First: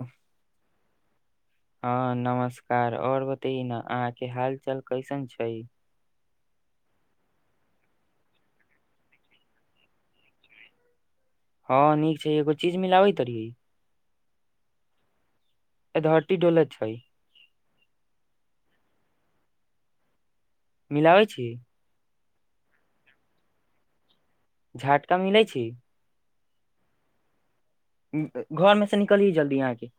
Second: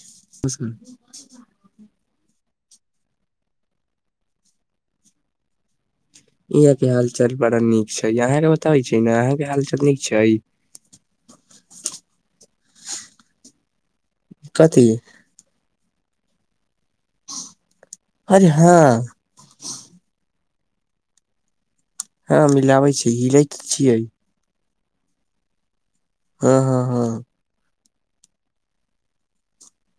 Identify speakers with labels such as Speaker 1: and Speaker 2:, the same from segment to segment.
Speaker 1: हं सर
Speaker 2: हं नमस्कार और बतेय न अहा के हाल चाल कैसन छै
Speaker 1: इह के हाल चाल बड़ा नीक छै यहां के बताबे छय न अहा के हालचाल नीक छै
Speaker 2: हँ नीक छय एगो चीज मिला बैतरी
Speaker 1: कथी
Speaker 2: ए धरती डोल छै
Speaker 1: अर हँ
Speaker 2: मिलाबय छी
Speaker 1: हँ मिलाबय छै हिलै त छियै
Speaker 2: झाटका मिलै छय
Speaker 1: हँ हँ हँ
Speaker 2: घर में से निकलिय जल्दी यहाँके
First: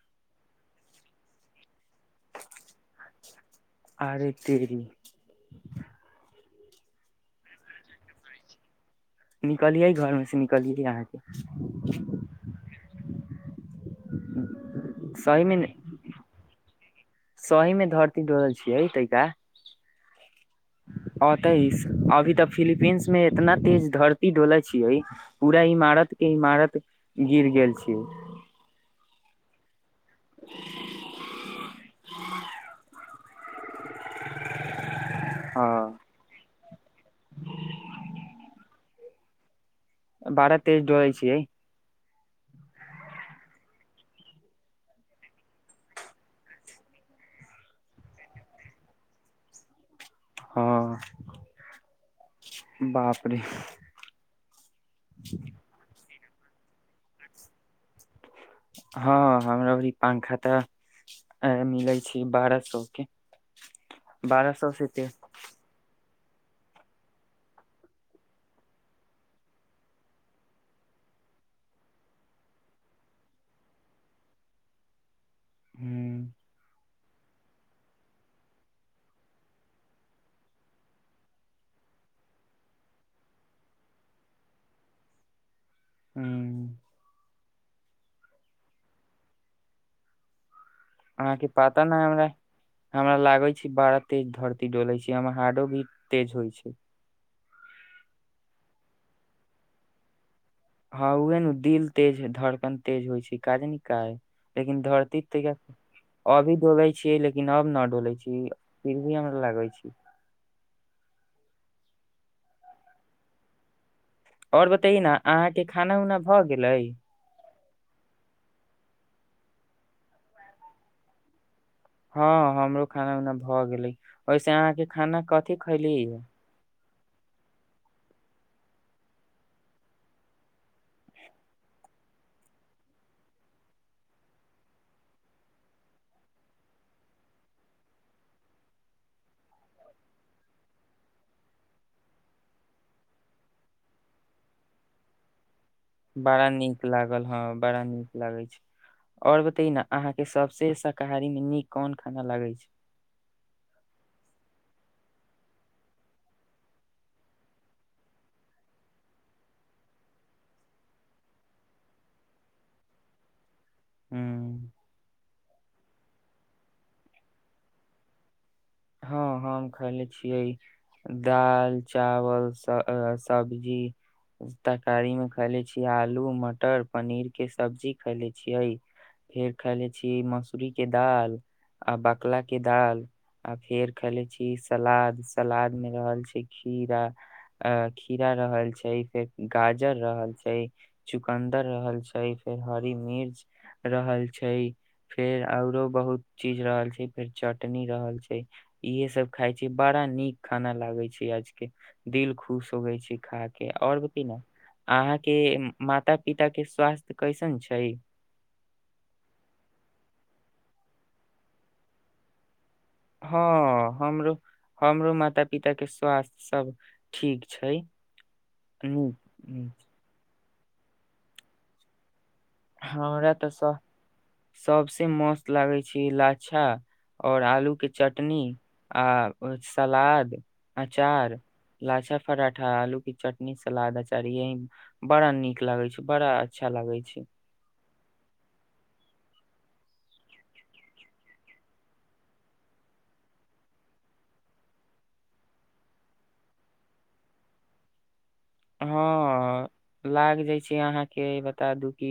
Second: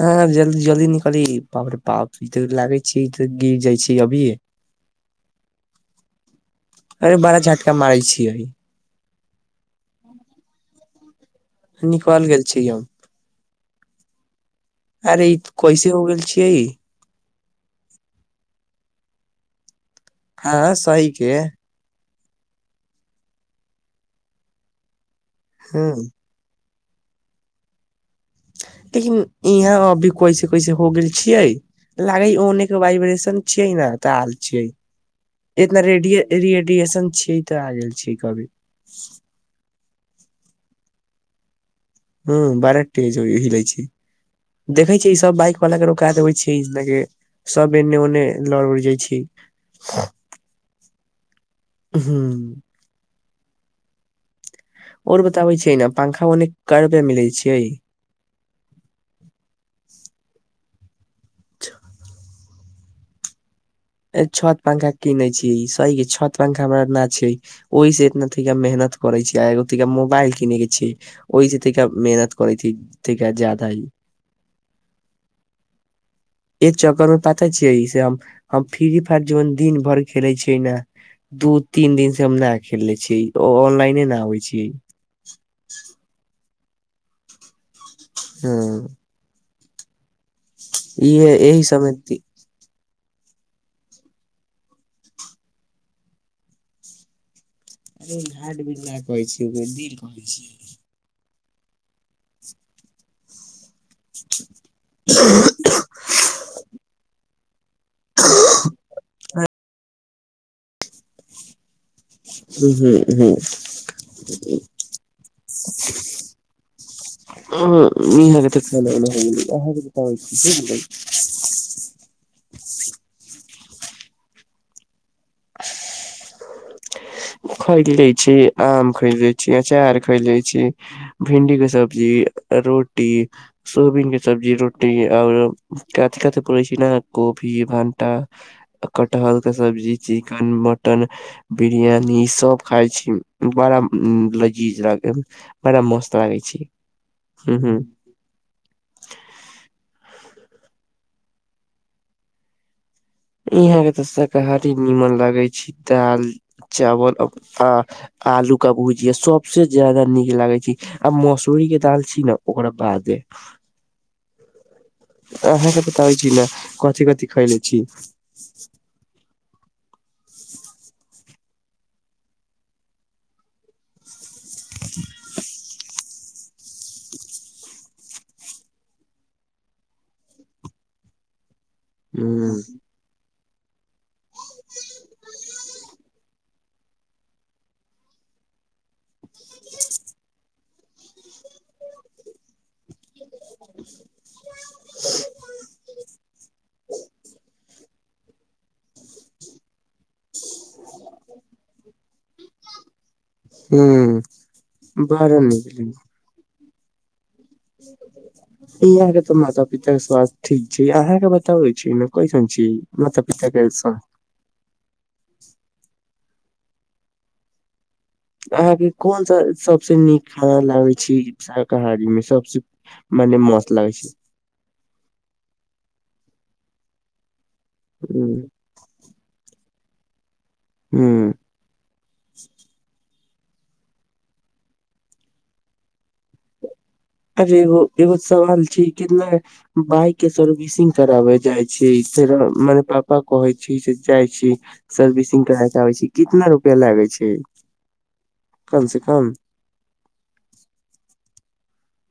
Speaker 1: हँ जल्दी जल्दी निकली बाप र बाप ई त लागे छै ई त गिर जाइ छय
Speaker 2: आरे तेरी
Speaker 1: अरे बड़ा झटका मारय छियै
Speaker 2: निकलियै घर में से निकलियै अहाँके
Speaker 1: निकल गेल छी यउ
Speaker 2: [inaudible]
Speaker 1: अरे
Speaker 2: मे
Speaker 1: कैसे हो गेल छियइ
Speaker 2: सही में धरती डोरल [unintelligible] छियै तैका
Speaker 1: हँ सही के
Speaker 2: अ तेइस अभी तऽ फिलीपीन्स में इतना तेज धरती डोलै छियै पूरा
Speaker 1: हँ
Speaker 2: इमारत के इमारत गिर गेल छी
Speaker 1: लेकिन यहाँ अभी कैसे कैसे हो गेल छियइ लागे उने के वाइब्रेशन छय ने तऽ हाल छै
Speaker 2: हँ
Speaker 1: एतना रेडिय रेडियएशन छीय तऽ आ गेल छी कभी
Speaker 2: बारा तेज डलै छीयइ
Speaker 1: हँ बाराटे [unintelligible] हिलय छी देखै छियै ई सब बाइक वाला के रोका देबै छय के सब एने ओने लड़ उड़ जाइ छी
Speaker 2: हँ
Speaker 1: हूँ
Speaker 2: बाप रे
Speaker 1: और बताबे छियै ने पंखा ओने क रुपआ मिलैत छियइ
Speaker 2: हँ हमरा पंखा तऽ मिलै छै बारह सए के
Speaker 1: ए
Speaker 2: बारह
Speaker 1: छत
Speaker 2: सौ से
Speaker 1: पंखा
Speaker 2: ते
Speaker 1: किने छी ई सही छत पंखा हमरा न छय ओहिस इतना तिका मेहनत करे छी आ एगो तिका मोबाइल किने के छय ओहि जे मेहनत करै छी जादा
Speaker 2: हूँ
Speaker 1: एक चक्कर में पता छियै से हम हम फ्री फायर जन दिन भरि खेले छियै ने दू तीन दिन से हम नहि खेले छियै ऑनलाइने नहि आबै छय
Speaker 2: हूँ
Speaker 1: हँ इह
Speaker 2: अहाँके
Speaker 1: एहि
Speaker 2: पता ने
Speaker 1: समय [unintelligible]
Speaker 2: हमरा हमरा लागे छै बड़ा तेज धरती डोले छै हमर हार्डो बिट तेज होइ छय
Speaker 1: अरे घाट बिला कहै छी उन्दिर कहै छ
Speaker 2: हँ उहे ने दिल तेज धड़कन तेज होइ छय काजानि क लेकिन धरतीतै क अभी डोले छियइ लेकिन अब न डोले छी फिर भी हमरा लागे छी
Speaker 1: ह हूँ ह [inaudible]
Speaker 2: और बतय न अहाँ के खाना उना भऽ गेलय
Speaker 1: हं इह तऽ ख हह त त ख बझलै [inaudible]
Speaker 2: हँ हमरो खाना उना भऽ गेलय ओहिसे अहाँके खाना कथि खैली
Speaker 1: खैले छी आम खैले छी अचार खैले छी भिंडी के सब्जी रोटी सोयाबीन के सब्जी रोटी आर कच काच [unintelligible] पड़ै छी ने कपी भणटा कटहर के सब्जी चिकेन मटन बिरियानी सब खाय छी बड़ा लजीज लागे बड़ा मस्त लागे
Speaker 2: बड़ा
Speaker 1: छी
Speaker 2: नीक लागल हँ
Speaker 1: हम्म
Speaker 2: बड़ा नीक लगय छै और बताअ न अहाँ के सबसे शाकारी मे नीक कोन खाना लगे छै
Speaker 1: यहां के तऽ शाकाहारी नीमन लगे छय दाल चावल आ आलू का भुजिया सबसे ज्यादा नीक लागे ध्य आ मसूरी के दाल छी ने ओकरा बादे
Speaker 2: हूँ
Speaker 1: आहांके बताबइ छी ना कथी कथि खयले छी
Speaker 2: हँ हँ हम खयले छियइ दाल चावल सब्जी तरकारी में खयले छियइ आलू मटर पनीर के सब्जी खयले छियै फेर खयले छियै मसूरी के दाल आ बकला
Speaker 1: हम्म
Speaker 2: के दाल आ फेर खयले छियै सलाद सलाद में रहल छै खीरा आ खीरा रहल छै फेर गाजर रहल छय चुकन्दर रहल छय फेर हरी मीर रहल छय फेर औरो बहुत चीज रहल छै फेर चटनी रहल छै इहे सब खाय छय बड़ा नीक खाना लागे छै आज के दिल खुश होगे छै खा के और
Speaker 1: हम्म
Speaker 2: की न अहाँ के
Speaker 1: बड़ा नीक
Speaker 2: माता पिता के स्वास्थ्य कैसन छै
Speaker 1: यहाँ के तऽ माता पिता के स्वास्थ्य ठीक छै अहाँ के बताबे छी न कैसन छी माता पिता के
Speaker 2: हँ
Speaker 1: स्वास्थ्य
Speaker 2: हमरो हमरो माता पिता के स्वास्थ्य सब ठीक छय
Speaker 1: अहाँके कोन सा सबसे नीक खाना लागैत छय शाकाहारी मे सबसे
Speaker 2: हमरा
Speaker 1: मने
Speaker 2: तऽ
Speaker 1: मस्त
Speaker 2: सं
Speaker 1: लागै छै
Speaker 2: सबसे मस्त लागय छै इ लच्छा और आलू के
Speaker 1: हुं
Speaker 2: चटनी आ सलाद
Speaker 1: हुं
Speaker 2: अचार लच्छा पराठा आलू की चटनी सलाद अचार यहीं बड़ा नीक लागै छै बड़ा अच्छा लागय छै
Speaker 1: अरे एगो एगो सवाल छय कितना बाइक के सर्विसिंग कराबे जाइ छियइ फेर हम मने पापा कहै छै से जाइ छियै सर्विसिंग कराबैत आबै छी कितना रुपया लागय छै कम से कम
Speaker 2: हँ लाग जाइ छय अहाँके बता दू कि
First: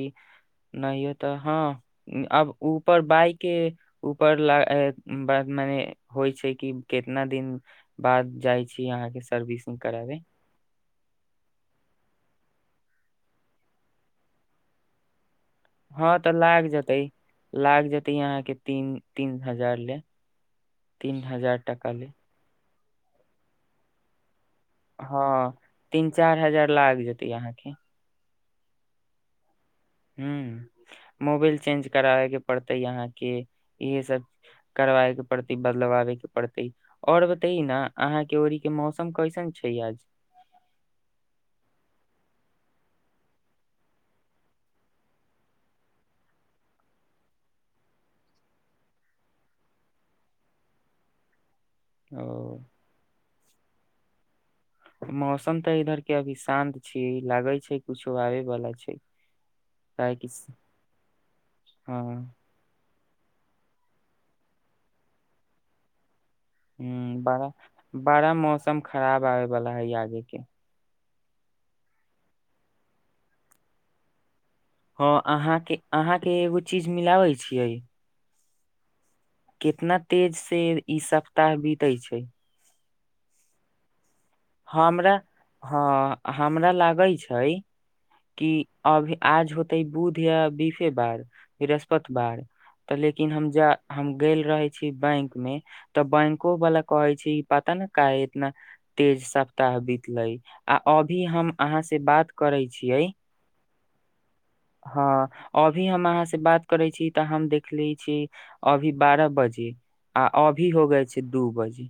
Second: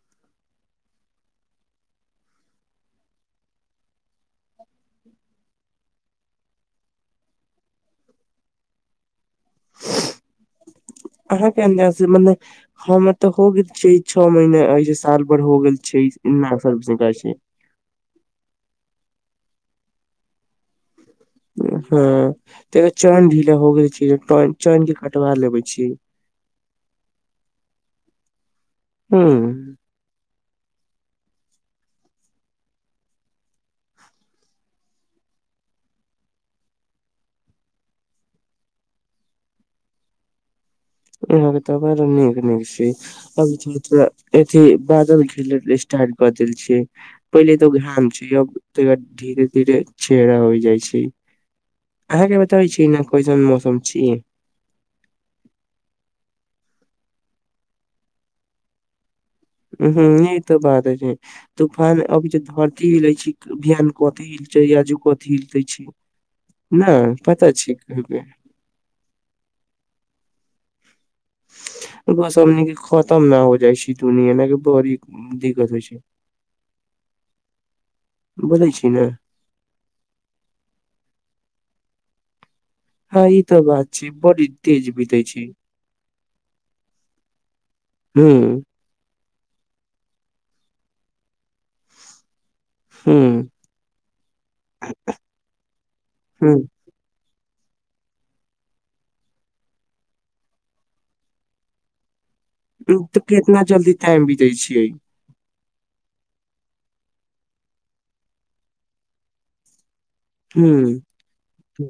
Speaker 2: नहियो तऽ हँ अब ऊपर बाइक के ऊपर लाग बात मने होइ छय कि कितना दिन बाद जाइ छी अहाँके सर्विसिंग कराबे
Speaker 1: अहां के अंजाद से मने हमर तऽ हो गेल छै छौ महीना ऐसे साल भर हो गेल छै
Speaker 2: हँ तऽ
Speaker 1: ना
Speaker 2: लाग जेतै
Speaker 1: सर्विसिंग कराबइ छी
Speaker 2: लाग जेतै अहाँके तीन तीन हजार ले तीन हजार टका ले
Speaker 1: हँ तैका चैन ढीला हो गेल छय जे
Speaker 2: हँ तीन चार हजार लाग जेतै अहाँके
Speaker 1: हूं हूँ
Speaker 2: हम्म मोबिल चेंज कराबे के पड़तै अहाँ के इहे सब करबायके पड़तै बदलवाबेके पड़तै और बतैयै न अहाँके ओड़ी के मौसम कैसन छय आज
Speaker 1: अपने सबके तऽ बड नीक नीक छी अभी तरले थोड़ा अथी बादल घेरले स्टार्ट कऽ देल छै पहिले तऽ ओ घाम छै अब तैका धीरे धीरे छहिरा हो जाइ छै अहाँके
Speaker 2: ओ
Speaker 1: बताबै छी ना कइसन मौसम छी
Speaker 2: मौसम तऽ इधर के अभी शान्त छियै लागे छै कुछो आबे बला छै
Speaker 1: हं
Speaker 2: काहेकि
Speaker 1: ई त बात छै
Speaker 2: हँ
Speaker 1: तूफान अभी जे ध ली कथी हिलय छै बिहान कथी हिलतै आजू कथी हिलतै छै न पता छै केहुके
Speaker 2: एकदम खराब आबे बला है आगे के
Speaker 1: ओके बाद सब नीके खतम न हो जाइ छय दुनिया लाक बड़ी
Speaker 2: हँ अहाँ
Speaker 1: दिक्कत
Speaker 2: के
Speaker 1: होइ छय
Speaker 2: अहाँ के एगो चीज मिलाबै छियै
Speaker 1: बजय छी ने
Speaker 2: कितना तेजसँ ई सप्ताह बीतै छय
Speaker 1: हँ ई तऽ बात छय बी
Speaker 2: हमरा हँ हमरा लागैत छय
Speaker 1: हूं
Speaker 2: कि अभी आज होतै बुध या बीफे बार बृहस्पत बार तऽ
Speaker 1: हूं।
Speaker 2: लेकिन हम जा हम गेल रहय छी बैंक में तऽ बैंको
Speaker 1: हुं
Speaker 2: वाला कहै छै पता न काहे इतना तेज सप्ताह बितलै आ अभी हम अहाँ से बात करै छियै
Speaker 1: कितना जल्दी टाइम बितय छियै
Speaker 2: हँ अभी हम अहाँ से बात करय छी तऽ हम देखलै छियै अभी बारह बजे आ अभी
Speaker 1: हुं
Speaker 2: हो गये छै दू बजे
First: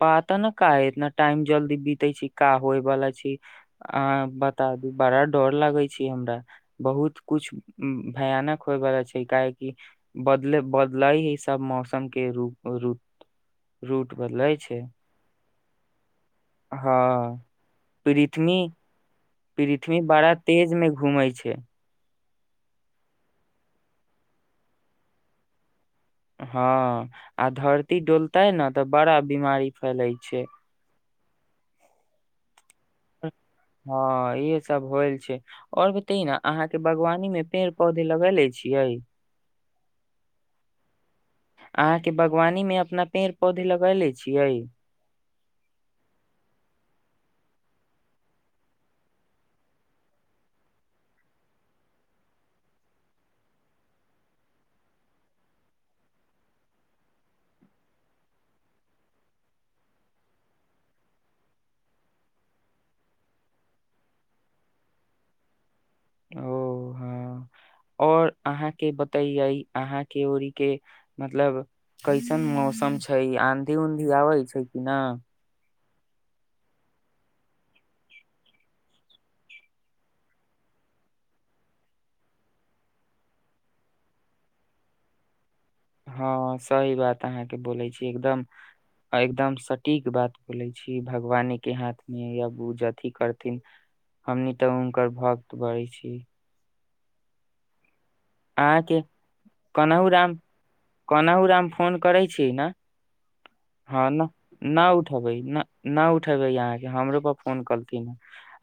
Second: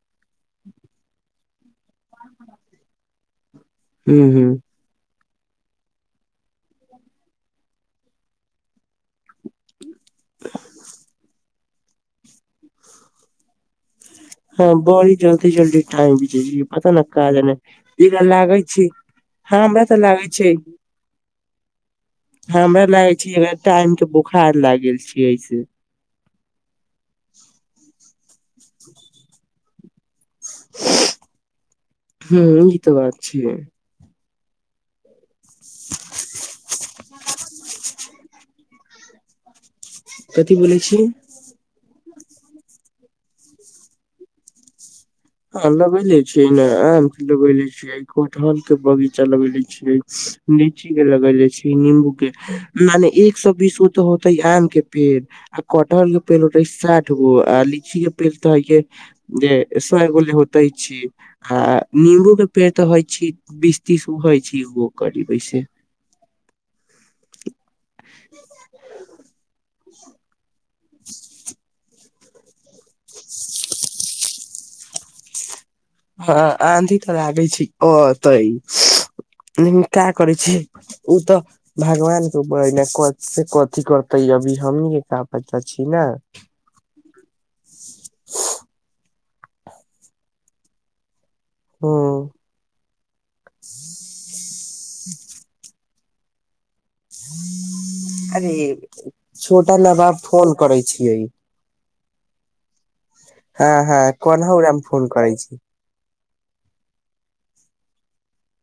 Speaker 2: पता न काहे इतना टाइम जल्दी बीतै छै का होय बला छै आ
Speaker 1: हुं हुं
Speaker 2: बता दु बड़ा डर लागै छै हमरा बहुत कुछ भयानक होइवला छै काहेकि बदल बदलाय ह बिना मौसम के रूप रुट रु
Speaker 1: हँ बड़ी जल्दी जल्दी टाइम बिजेजी पता
Speaker 2: हँ
Speaker 1: न का जाने ई गल लागै
Speaker 2: पृथ्वी
Speaker 1: छी
Speaker 2: पृथ्वी बड़ा तेज में घूमै छै
Speaker 1: हमरा लागै छै जेना टाइम के बोखार लाइग गेल छी ऐसे
Speaker 2: हँ आ धरती डोलतै ने तऽ बड़ा बीमारी फैले छै
Speaker 1: हँ ई तऽ बात छियैय
Speaker 2: हँ ई सब होलि छै आओर बतयी ना अहाँके बागवानी मे पेड़ पौधे लगैलै छियै
Speaker 1: कथी बोलै छीयै
Speaker 2: अहाँ के बागवानी में अपना पेड़ पौधे लगै ले छियैय
Speaker 1: हँ लबै ले छिय ना आम के लबै ले छियै एक कठहल के बगीचा लगैले छीयै लीची के लगैले छी नंबू के मने एक सौ बीस गो तऽ होते आम के पेड़ आ कटहल के पेल होतै साठ गो आ लिची के पेल तऽ हइ जे ग एगो लेगो होतै छीयै आ नम्बू के पेड़ तऽ होइ छी बीस तीस होइ छी ओ करीब से
Speaker 2: ओ हँ और अहाँके बतिया इ अहाँके उड़ी के मतलब कैसन मौसम छै आँधी उधी आबै छै कि न
Speaker 1: हँ आधी तऽ लागै छै ओते का करै छी ओ तऽ भगवान के ऊपर ने कथी करतेै अभी हमही के क अता छी ना
Speaker 2: हँ सही बात त अहाँ के बोले छी एकदम एकदम सटीक बात बोलै छी भगवाने के हाथ
Speaker 1: हूँ
Speaker 2: मे या बूज अथी करथिन हमनी तऽ हुनकर भक्त बढ़ै छी
Speaker 1: अरे
Speaker 2: अहाँके
Speaker 1: छोटा
Speaker 2: कोनाहु
Speaker 1: नबाब
Speaker 2: राम
Speaker 1: फोन करै छियै
Speaker 2: कोनाहु राम फोन करै छी ने हँ ना
Speaker 1: कोनहु राम
Speaker 2: ना
Speaker 1: फोन करै
Speaker 2: उठबै
Speaker 1: छी
Speaker 2: ना नहि उठेबै अहाँके हमरो पर फोन कलथिन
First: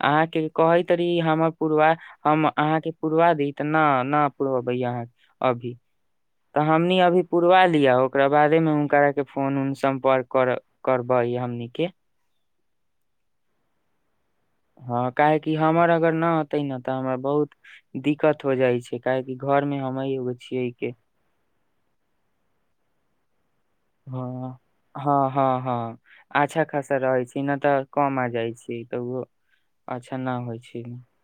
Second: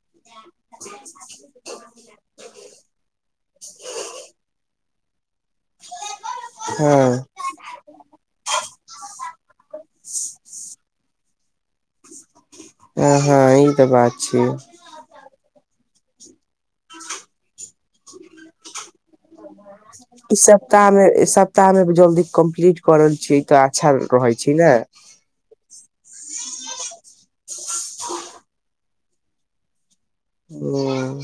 Speaker 2: अहाँके कहैत रहि हमर पुरवा हम अहाँके पुरवा दी त न ने ओ भैय हाँ के अभी तऽ
Speaker 1: हँ
Speaker 2: हमनी अभी पूरा करा लिय ओकरा बादे मे हुनक के फोन उन सम्पर्क कर करबै हमनीक के
Speaker 1: ह हँ ई तऽ बात छियै
Speaker 2: हँ काहेकि हमर अगर न अतै न तऽ हमरा बहुत दिक्कत हो जाइ छै काहेकि घर मे हमे एगो
Speaker 1: ई
Speaker 2: छियै
Speaker 1: सप्ताह
Speaker 2: के
Speaker 1: मे सप्ताह मे जल्दी कम्प्लीट करल छी तऽ अच्छा रहै
Speaker 2: हँ
Speaker 1: छी ने
Speaker 2: हँ हँ हँ अच्छा खासा रहै छी नहि तऽ कम आ जाइ छी तऽ अच्छा नहि होइ छी
Speaker 1: हम्म,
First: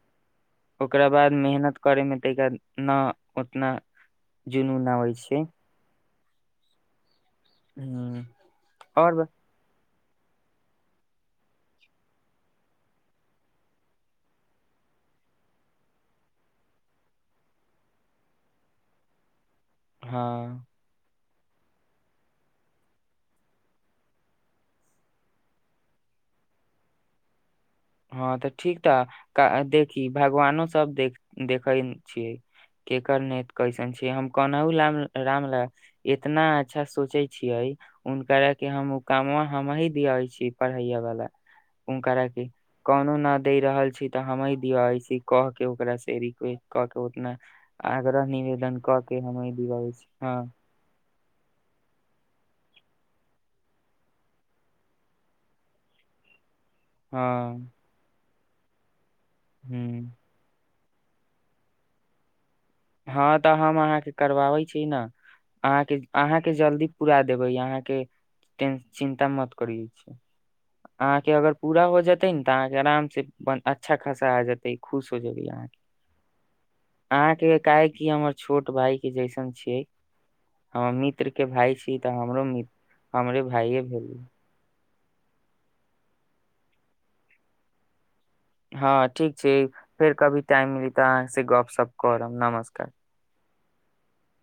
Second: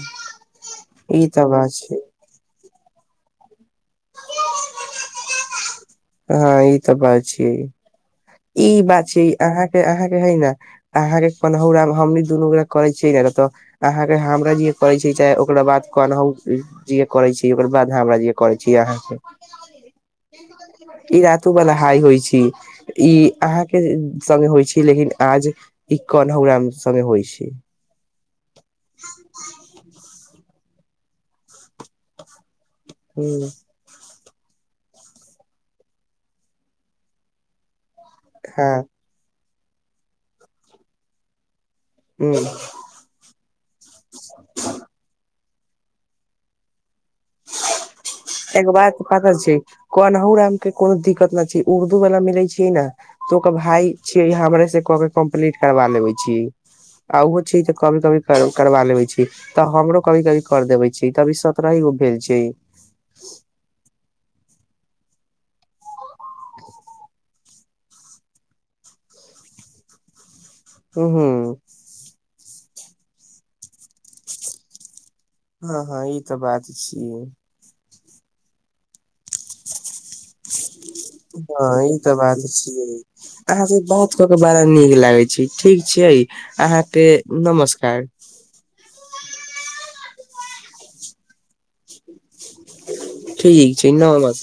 Speaker 2: ओकरा
Speaker 1: ई
Speaker 2: बाद
Speaker 1: तऽ बात
Speaker 2: मेहनत
Speaker 1: छै
Speaker 2: करे मे तेइके न उतना जुनून‌ आबै छै
Speaker 1: हँ ई तऽ बा छीयै
Speaker 2: हँ [unintelligible]
Speaker 1: ई बात छै अहाँके अहाँके है न अहाँके पनहहुरा हमनी दुन गोरा करै छियै ने तऽ। अहाँके हमरा जे करै छैय चाहे ओकरा बाद कनहौ जे करै छी ओकर बाद हमरा जे करै छी अहाँ।
Speaker 2: हँ
Speaker 1: ई रातो बला हाइ होइ छी। ई अहाँ के संगे होइ छी लेकिन आज ई कन हमरा संगे होइ छैय।
Speaker 2: हँ तऽ ठीक तऽ देखी भगवानो सब देख देखैत छियै। केकर नेत
Speaker 1: ह
Speaker 2: कैसन छैय हम कोनहु ला राम लाल इतना अच्छा सोचै छियै हुनकरा के
Speaker 1: हँ
Speaker 2: हम कामवा हमही दियाै छी पढ़ैय वाला हुंकारा के।
Speaker 1: ह
Speaker 2: कौनो न दे रहल छी तऽ हम दियाबै छी कह के ओकरा से। [unintelligible] आग्रह
Speaker 1: एगो
Speaker 2: निवेदन
Speaker 1: बात
Speaker 2: कऽ के
Speaker 1: पता छै
Speaker 2: [unintelligible]
Speaker 1: कन्हौराम के कोनो दिक्कत नहि छैय उर्दू वाला मिलै छैय ने। तऽ ओकर भाय छि हमरासे क के कम्प्लीट करबा लेबे छी आ ओ
Speaker 2: हँ
Speaker 1: छैय तऽ कभी कभी करबा लेबे छी तऽ हमरो
Speaker 2: ह्म
Speaker 1: कभी कभी कर देबे छी तभी सतरहेगो भेल छैय।
Speaker 2: हँ तऽ हम अहाँके करवाबै छी ने अहाँके अहाँके जल्दी पूरा देबै आहा के चिंता मत करीयौ
Speaker 1: ह
Speaker 2: आहाके अगर
Speaker 1: ह
Speaker 2: पूरा हो [unintelligible] जेतैन न तऽ अहाँ के आराम से अच्छा खासा आ जेतै खुश [unintelligible] अहाँके
Speaker 1: हँ हँ ई तऽ बात छियै
Speaker 2: काहे कि हमर छोट भाई के जैसन छियै हमर मित
Speaker 1: हँ ई तऽ बात छियै
Speaker 2: हमरे
Speaker 1: अहाँ से
Speaker 2: भाइये
Speaker 1: बात
Speaker 2: भेल
Speaker 1: कऽ के बड़ा नीक लागे छैय ठीक छैय अहाँके नमस्कार।
Speaker 2: हँ ठीक छैय फेर कभी टाइम मिलतै तऽ अहाँ से गपशप करब नमस्कार।
Speaker 1: ठीक छैय नमस